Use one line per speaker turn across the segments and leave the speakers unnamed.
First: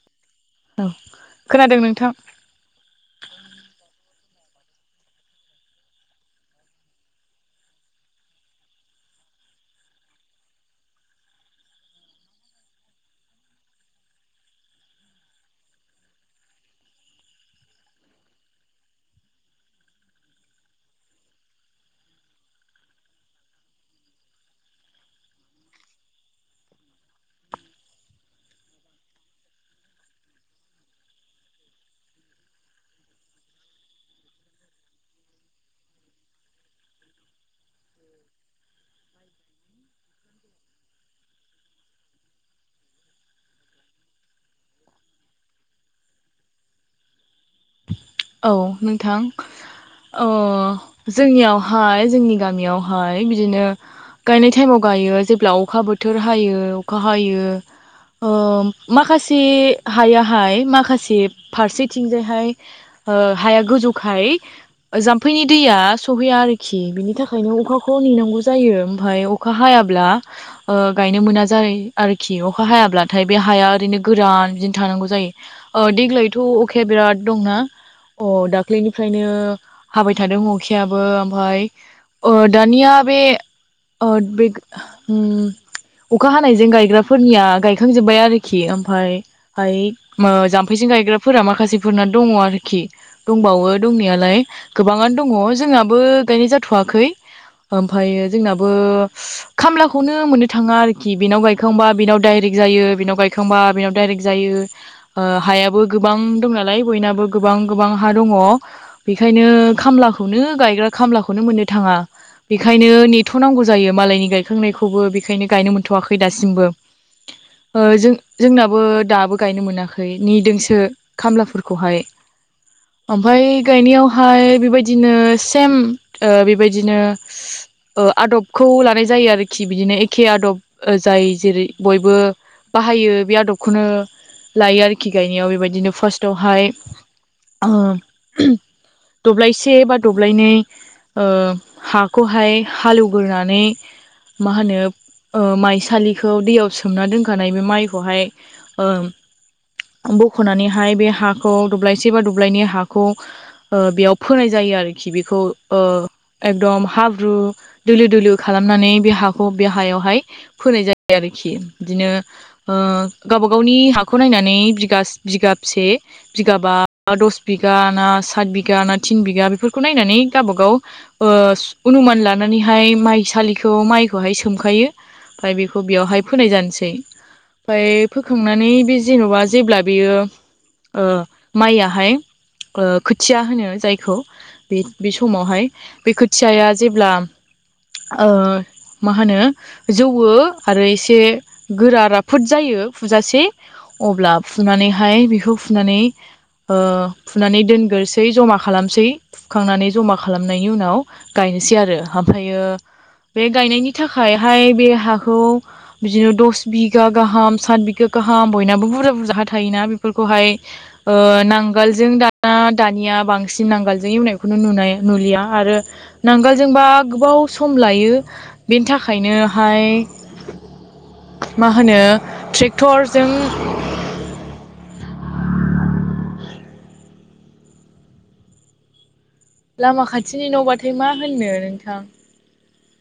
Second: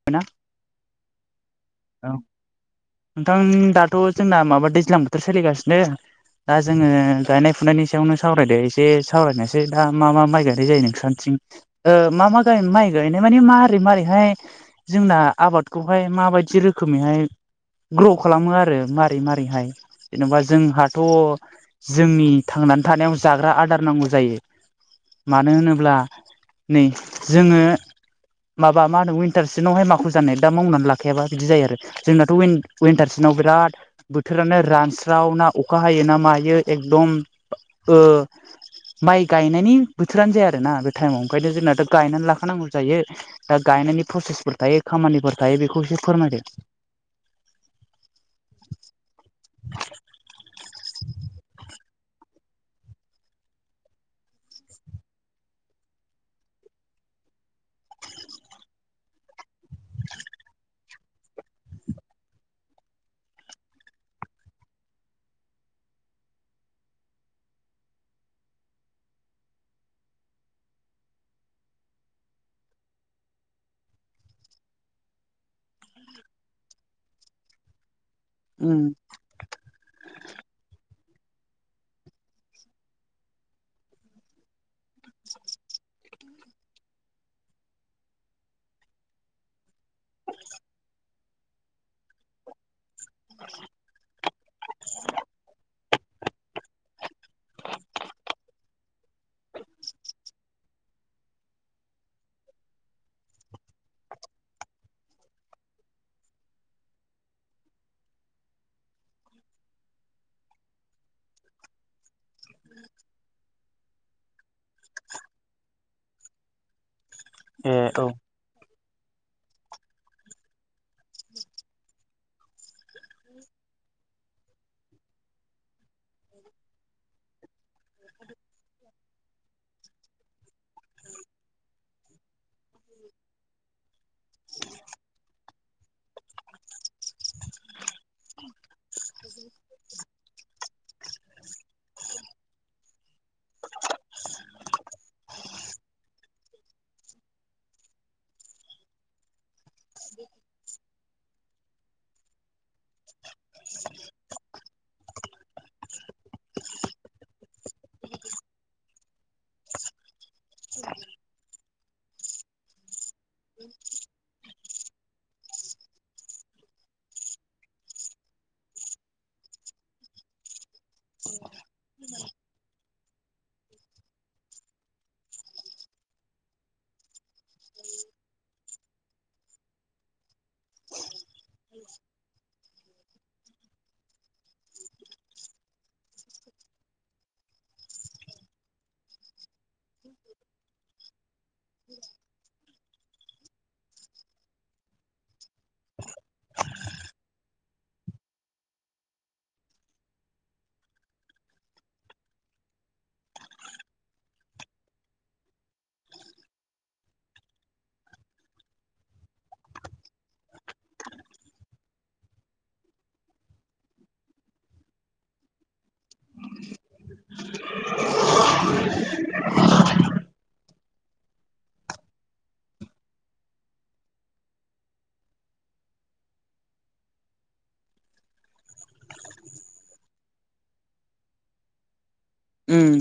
[inaudible]
औ खोनादों नों
औ नोंथां दाथ' जोंना माबा दैज्लां बोथोर सोलिगासिनो दा जोङो गायनाय फुनायनि सायावनो सावरायदो एसे सावरायनायसै दा मा मा माइ गायनाय जायो नोंसोरानथिं मा मा गाय माइ गायनाय माने माबोरै माबारोरैहाय जोंना आबादखौहाय माबायदि एसे रोखोमैहाय ग्र' खालामो आरो मारै मारैहाय जेनेबा जोंहाथ' जोंनि थांनानै थानायाव जाग्रा आदार नांगौ जायो। मानो होनोब्ला नै जोङो। माबा मा होनो उिटारसिनावहाय माखखौ जानाय दा मावनानै लाखायाबा। बिदि जायो आरो जोंनाथ' विनटार सिजेनाव बिराद बोथोरानो रानस्रावनाा अखा हायो ना मायो एखदम ओ माइ गायनायनि बोथोरानो जाया आरोोना बे टाइमाव ओंखायनो जोंनाथ' गायनानै लाखानांगौ जायो। दा गायनायनि प्रसेसफोर थायो खामानिफोर थायो बेखौ एसे फोरमायदों।
औ नोंथां जोंनियाव हाय जोंनि गामियावहाय बिदिनो गायनाय टाइमाव गायो जेब्ला अखा बोथोर हायो अखा हायो। माखासे हायाहाय माखासे फारसेथिंजायहाय हाया गोजौखाय जाम्फैनि दैया सहैया आरोखि बिनि थाखायनो अखाखौ नेनांगौ जायो। ओमफ्राय अखा हायाब्ला गायनो मोना जायो आरोखि अखा हायाब्लाथाय बे हाया ओरैनो गोरान बिदिनो थानांगौ जायो। देग्लायथ' अखाया बिराद दंना अ
उम
दाख्लैनिफ्रायनो हाबाय थादों अखायाबो ओमफाय दानिया बे बे अखा हानायजों गायग्राफोरनिया गायखांजोब्बाय आरोखि ओमफ्राय ाय जाम्फैजों गायग्राफोरा माखासेफोरना दङ आरोखि दंबावो दंनायालाय गोबाङानो दङ जोंहाबो गायनाय जाथ'वाखै ओमफ्रायायो जोंनाबो खामलाखौनो मोननो थाङा आरोखि बेनाव गायखांबा बेनाव डाइरेक्ट जायो बेनाव गायखां थखांबा बेनाव डाइरेक्ट जायो हायाबो गोबां दं नालाय बयनाबो गोबां गोबां हा दङ बेखायनो खामलाखौनो गायग्रा खामलाखौनो मोननो थाङा। बेखायनो नेथ'नांगौ जायो मालायनि गायखांनायखौबो बेखायनो गायनो मोनथ'वाखै दासिमबो ओ जों
उम
जोंनाबो दाबो गायनो मोनाखै नेदोंसो खामलाफोरखौहाय। ओमफ्राय गायनायावहाय बेबायदिनो सेम बेबायदिनो आदबखौ लानाय जायो आरोखि बिदिनो एखे आदब जाय जेरै बयबो बाहायो बे आदबखौनो लायो आरोखि गायनायाव बेबायदिनो फार्स्टआवहाय दब्लायसे बा दब्लायनै हाखौहाय हालेवग्रानै मा होनो माइसालिखौ दैयाव सोमना दोनखानाय बे माइखौहाय बख'नानैहाय बे हाखौ दब्लायसे बा दब्लायनि हाखौ बेयाव फोनाय जायो आरोखि बेखौ एकदम हाब्रु दोलो दोलो खालामनानै बे हाखौ बे हायावहाय फोनाय जायो आरोखि बिदिनो गावबा गावनि हाखौ नायनानै बिगा बिगाबसे बिगाबा दस बिगा ना सात बिगा ना थिन बिगा बेफोरखौ नायनानै गावबागाव अनुमान लानानैहाय माइसालिखौ माइखौहाय सोमखायो। ओमफ्राय बेखौ बेयावहाय फोनाय जानोसै। ओमफाय फोखांनानै बे जेन'बा जेब्ला बेयो माइयाहाय खोथिया होनो जायखौ बे बे समावहाय बे खोथियाया जेब्ला ओ मा होनो जौवो आरो एसे गोरा राफोद जायो फुजासे अब्ला फुनानैहाय बेखौ फुनानै फुनानै दोनग्रोसै जमा खालामसै। सुखांनानै जमा खालामनायनि उनाव गायनोसै आरो ओमफ्रायो बे गायनायनि थाखायहाय बे हाखौ बिदिनो दस बिगा गाहाम सात बिगा गाहाम बयनाबो बुरजा बुरजाहा थायोना बेफोरखौहाय नांगालजों दाना दानिया बांसिन नांगालजों एवनायखौनो नुनाय नुलिया आरो नांगोलजोंबा गोबाव सम लायो बेनि थाखायनोहाय मा होनो ट्रेक्टरजों लामा खाथिनि न'बाथाय मा होननो नोंथां
उम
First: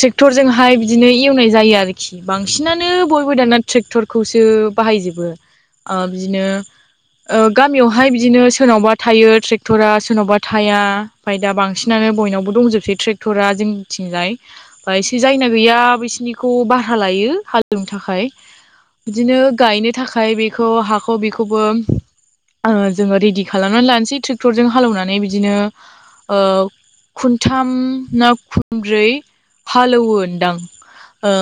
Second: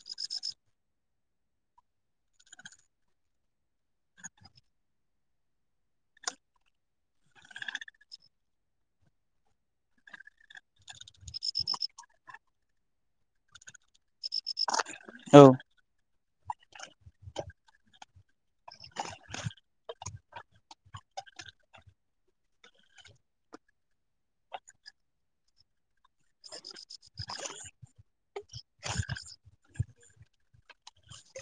ट्रेक्टरजोंहाय बिदिनो एवनाय जायो आरोखि बांसिनानो बयबो दाना ट्रेक्टर खौसो बाहायजोबो बिदिनो गामियावहाय बिदिनो सोरनावबा थायो ट्रेक्टरा सोरनावबा थाया ओमफ्राय दा बांसिनानो बयनावबो दंजोबसै ट्रेक्टरा जोंनिथिंजाय बा एसे
औ
जायना गैया बिसिोरनिखौ भारा लायो हालेवनो थाखाय। बिदिनो गायनो थाखाय बेखौ हाखौ बेखौबो जोङो रेडि खालामनानै लानोसै ट्रेक्टरजों हालेवनानै बिदिनो ओ खन्थाम ना खनब्रै हालेवोनोदां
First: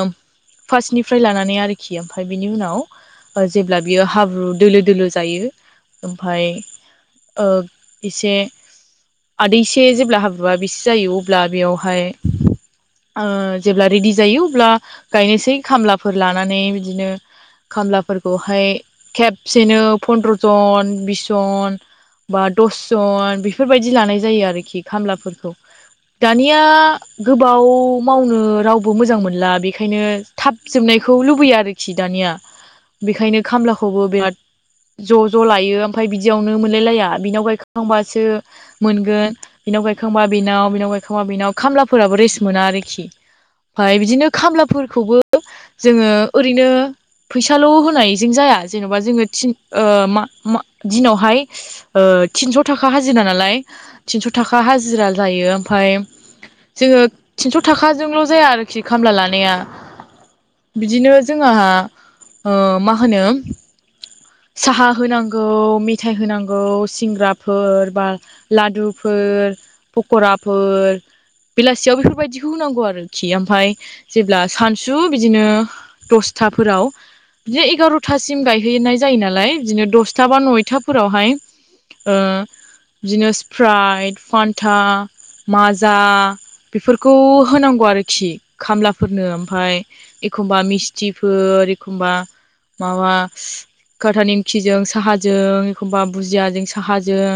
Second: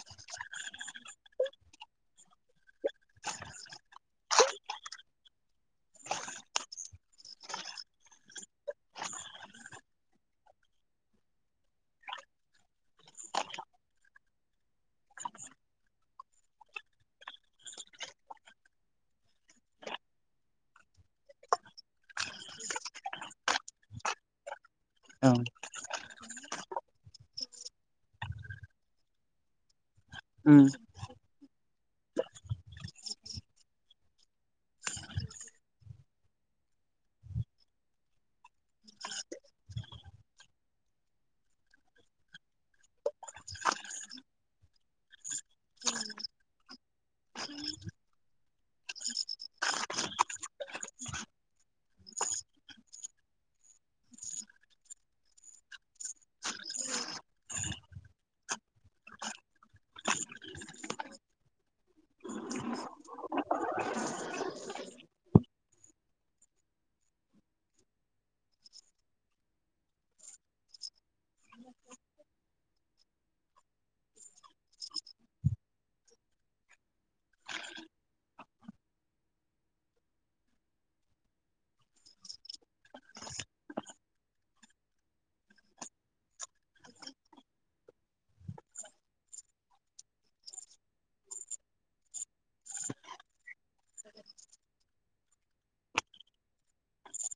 फार्स्टनिफ्राय लानानै आरोखि ओमफ्राय बिनि उनाव जेब्ला बियो हाब्रु दोलो दोलो जायो ओमफाय ओ एसे आदैसे जेब्ला हाब्रुवा बिसे जायो अब्ला बेयावहाय ओ जेब्ला रेडि जायो अब्ला गायनोसै खामलाफोर लानानै बिदिनो खामलाफोरखौहाय खेबसेनो फनद्रजन बिस जन बा दसजन बेफोरबायदि लानाय जायो आरोखि
औ
खामलाफोरखौ दानिया गोबाव मावनो रावबो मोजां मोनला बेखायनो थाब
उम
जोबनायखौ लुबैयो आरोखि दानिया बेखायनो खामलाखौबो बिराद ज' ज' लायो ओमफ्राय बिदियावनो मोनलायलाया बिनाव गायखांबासो मोनगोन बिनाव गायखांबा बेनाव बिनाव गायखांबा बिनाव खामलाफोराबो रेस्ट मोना आरो खि ओमफ्राय बिदिनो खामलाफोरखौबो जोङो ओरैनो फैसाल होनायजों जाया जेनबा जोङो थिन मा मा दिनावहाय थिनस थाखा हाजिरा नालाय थिनस थाखा हाजिरा जायो ओमफ्राय जोङो थिनस' थाखाजोंल जाया आरोखि खामला लानाया बिदिनो जोंहा ओ माहोनो साहा होनांगौ मेथाइ होनांगौ सिंग्राफोर बा लादुफोर पकराफोर बेलासियाव बेफोरबायदि थौ नांगौ आरोखि ओमफफ्राय जेब्ला सानसु बिदिनो दसथाफोराव बिदिनो एगारथासिम गायहैनाय जायो नालाय बिदिनो दसथा बा नयथाफोरावहाय बिदिनो स्प्राइड फान्था माजा खौ होनांगौ आरोखि खामलाफोरनो ओमफ्राय एखमबा मिस्थिफोर एखमबा माबा खाथा नेमखिजों साहाजों एखनबा बुजियाजों साहाजों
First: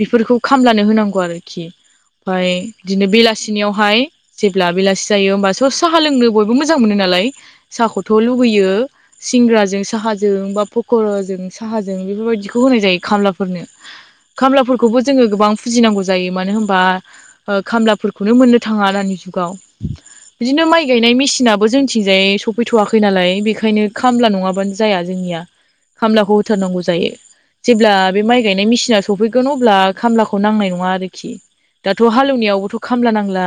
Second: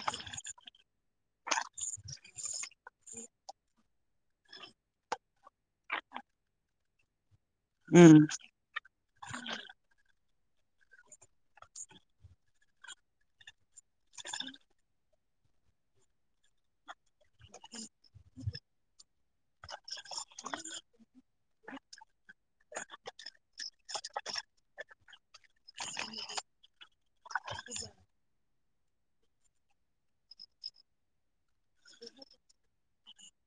बेफोरखौ खामलानो होनांगौ आरोखि ओमफ्राय बिदिनो बेलासिनियाव हाय जेब्ला बेलासि जायो होमबासो साहा लोंनो बयबो मोजां मोनो नालाय साहाखौथ
उम
लुबैयो सिंग्राजों साहाजों बा पकराजों साहाजों बेफोरबायदिखौ होनाय जायो खामलाफोरनो खामलाफोरखौबो जोङो गोबां फुजिनांगौ जायो मानो हबा खामलाफोरखौनो मोननो थाङा दानि जुगाव बिदिनो माइ गायनाय मेसिनाबो जोंथिंजायै सफैथवाखै नालाय बेखायनो खामला नङाबानो जाया जोंनिया खामलाखौ होथारनांगौ जायो जेब्ला बे माइ गायनाय मेसिना सफैगोन अब्ला खामलाखौ नांनाय नङा आरोखि दाथ हालेवनायावबोथ खामला नांला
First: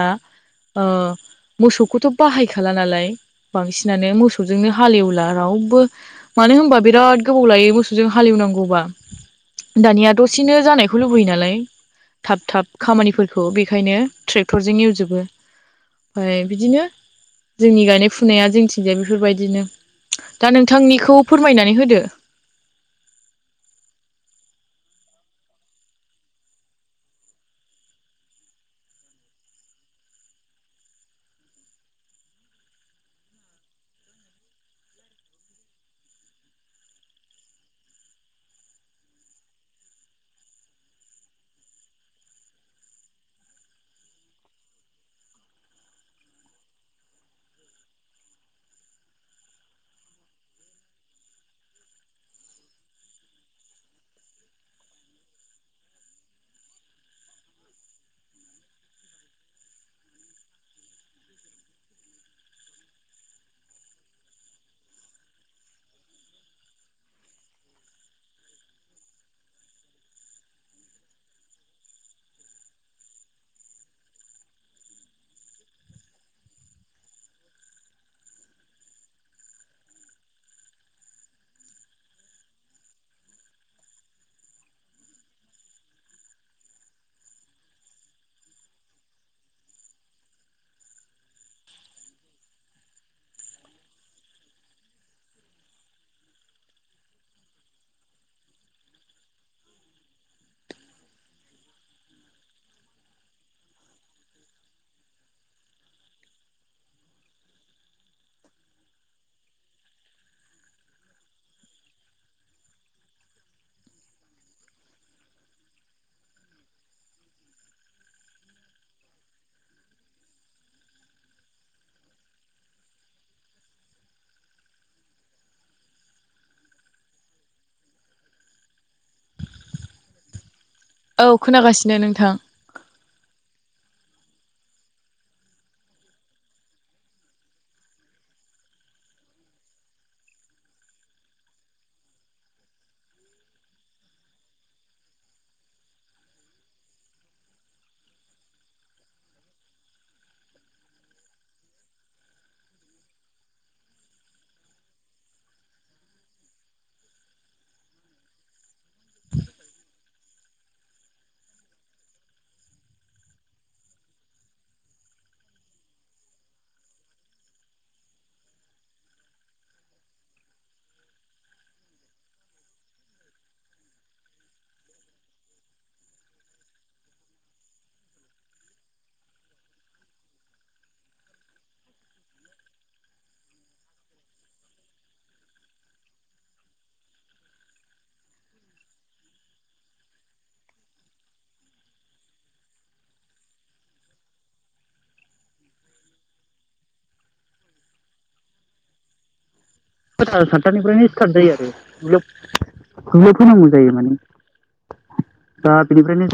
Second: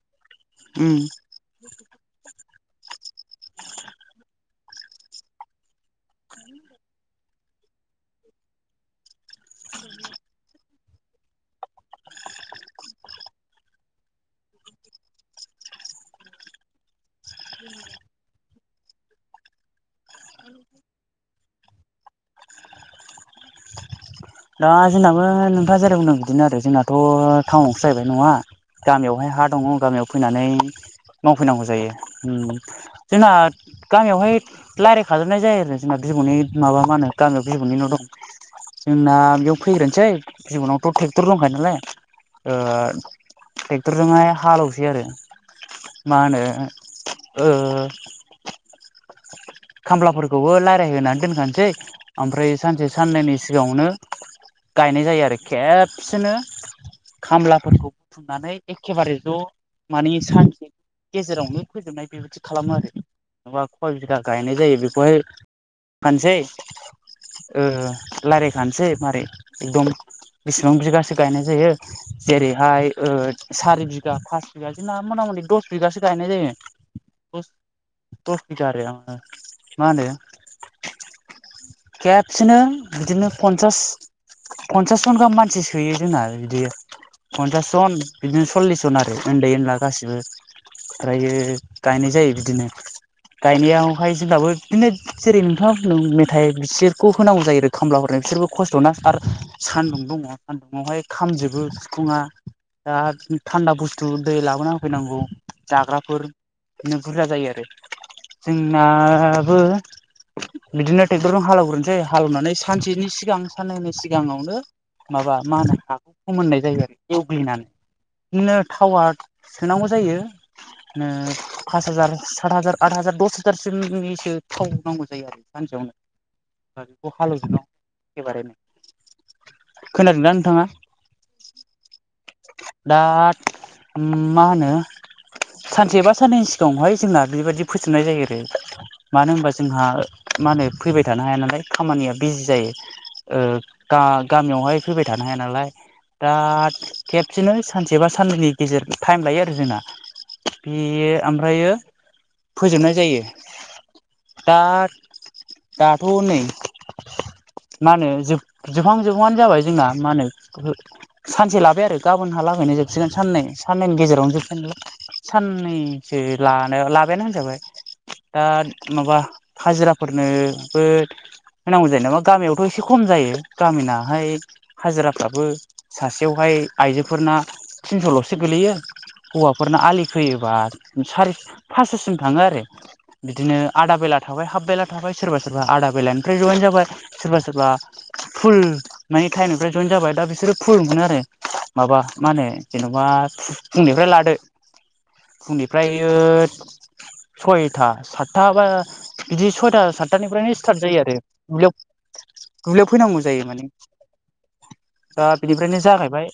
उम
मोसौखौथ बाहायखाला नालाय बांसिनानो मोसौजोंनो हालेवला रावबो मानो होनबा बिराद गोबाव लायो मोसौजों हालेवनांगौबा दानिया दसेनो जानायखौ लुबैयो नालाय थाब थाब खामानिफोरखौ बेखायनो ट्रेक्टरजों एवजोबो ओमफ्राय बिदिनो जोंनि गायनाय फुनाया जोंथिंजाय बेफोरबायदिनो दा नोंथांनिखौ फोरमायनानै होदो
दा जोंनाबो नोंथाङा जेरे बुंदों बिदिनो आरो जोंनाथ टाउनावसो जाहैबाय न'वा गामियावहाय हा दङ गामियाव फैनानै मावफैनांगौ जायो जोंना गामियावहाय लायराय खाजोबनाय जायो आरो जोंना बिबौनि माबा मा होनो गामियाव बिबौनि न' दं जोंना बेयाव फैग्रोनोसै जिबनावथ‌ ट्रेक्टर दंखायो नालाय आ टेक्टरजोंहाय हालेवसै आरो। माहोनो ओ खामलाफोरखौबो रायज्लाय होननानै दोनखानोसै ओमफ्राय सानसे साननैनि सिगाङावनो गायनाय जायो आरो खेबसेनो खामलाफोरखौ बुथुमनानै एखेबारे ज' माने सान गेजेरावनो फोजोबनाय बेबायदि खालामो आरो नेनाबा खव बिगा गायनाय जायो बेखौहाय फानसै रायलायखानोसै मारै एकदम बिसिबां बिगासो गायनाय जायो। जेरैहाय ओ सारि बिगा पास बिगा जोंना मथा मथि दस बिगासो गायनाय जायो। दस दस बिगा आरो माहोनो केबसेनो बिदिनो पन्सास पनसास जन गाहाम मानसि सोयो जोंना बिदि। फन्सास जन बिदिनो सल्लिस जन आरो उन्दै उनला गासिबो। ओमफ्रायो गायनाय जायो बिदिनो गायनायाव बेहाय जोंबाबो बिदिनो जेरै नोंथाङा मेथाइ बिसोरखौ होनांगौ जायो आरो खामला हरनाय बिसोरखौ खस्थ'ना आरो सान्दुं दङ सान्दुुंआवहाय खामजोबो सिफुङ दा थान्दा बुस्थु दै लाबोना होफैनांगौ जाग्राफोर। बिदिनो बुरजा जायो आरो। नाबो बिदिनो ट्रेक्टरजों हालौग्रोनोसै हालेवनानै सानसेनि सिगां साननैै सिगाङावनो माबा मा होन हाखौ फोमोननाय जायो आरो एवग्लिनानै बिदिनो टावार सोनांगौ जायो। फास हाजार सात हाजार आ हाजार दस हथारसोनिसो थाव नांगौ जायो आरो सानसेयावनो। खौ हालेवदन एबारैनो खोनादोंना नोंथाङा?
औ खोनागासिनो नोंथां।
दा मा होनो सानसे बा साननैनि सिगाङावहाय जोंना बेबायदि फोसोबनाय जायो आरो मानो होनबा जोंहा मा होनो फैबाय थानो हाया नालाय खामानिया बिजि जायो। गामियावहाय फैबाय थानो हाया नालाय। दा खेबसेनो सानसे बा साननैनि गेजेर टाइम लायो आरो जोंना। बेयो ओमफ्र फोजोबनाय जायो। दा दाथ' नै मा होनो ज जोबहां जोबहांनो जाबाय जोंहा मा होनो सानसे लाबाय आरो गाबोनहा लागैनो जोबसिगोन साननै साननैनि गेजेरावनो जोबसिगोनलाय साननैसो लानाय लाबायना होनजाबाय दा माबा हाजिराफोरनोबो होनांगौ जायो नामा गामियावथ' एसे खम जायो गामिनाहाय हाजिराफ्राबो सासेयावहाय आइजोफोरना थिनस'ल'सो गोलैयो। हौवाफोरना आलि फोयोबा सारि फासस'सिम थाङो आरो। बिदिनो आदा बेला थाबाय हाफ बेला थाबाय सोरबा सोरबा आदा बेलानिफ्राय जयेन जाबाय सोरबा सोरबा फुल माने टाइमनिफ्राय जयेन जाबाय दा बिसोरो फुल मोनो आरो। माबा मा होनो जेन'बा फुंनिफ्राय लादो। फुंनिफ्राय सय सथा साथा बा बिदि सयथा सा
साराय
साततानिफ्रायनो स्टार्ट जायो
सातथानिफ्रायनो
आरो
स्टार्ट जायो आरो
दुलियाव
ग्लोब
दुब्लियाव फैनांगौ जायो। माने दा बिनिफ्रायनो जागायबाय।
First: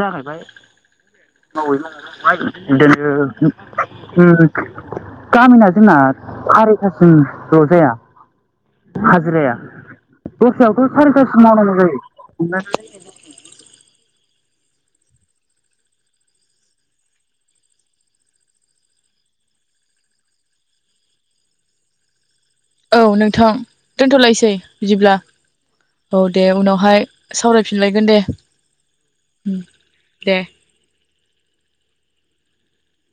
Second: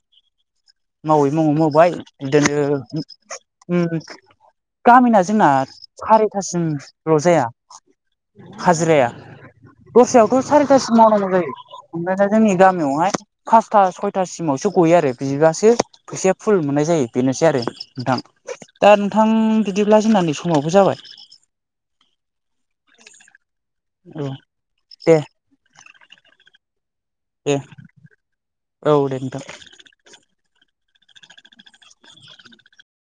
मावै मावै मावबाय
मावै
बिदिनो
बिदिनो
गामिना जोंना सारिथासिमल' जाया हाजिराया दस्रायावथ' सारिथासिम मावनांगौ जायो ओमफ्राय दा जोंनि गामियावहाय फासथा सयथासिमावसो गयो आरो बिबासो फैसाया फुल मोननाय जायो बेनोसै आरो नोंथां दा नोंथां बिदिब्ला जोंनानि समावबो जाबाय [inaudible]
औ नोंथां
औ
दोनथ'लायसै बिदिब्ला
दे
औ दे उनावहाय
दे
सावरायफिनलायगोन दे
औ दे नोंथां
दे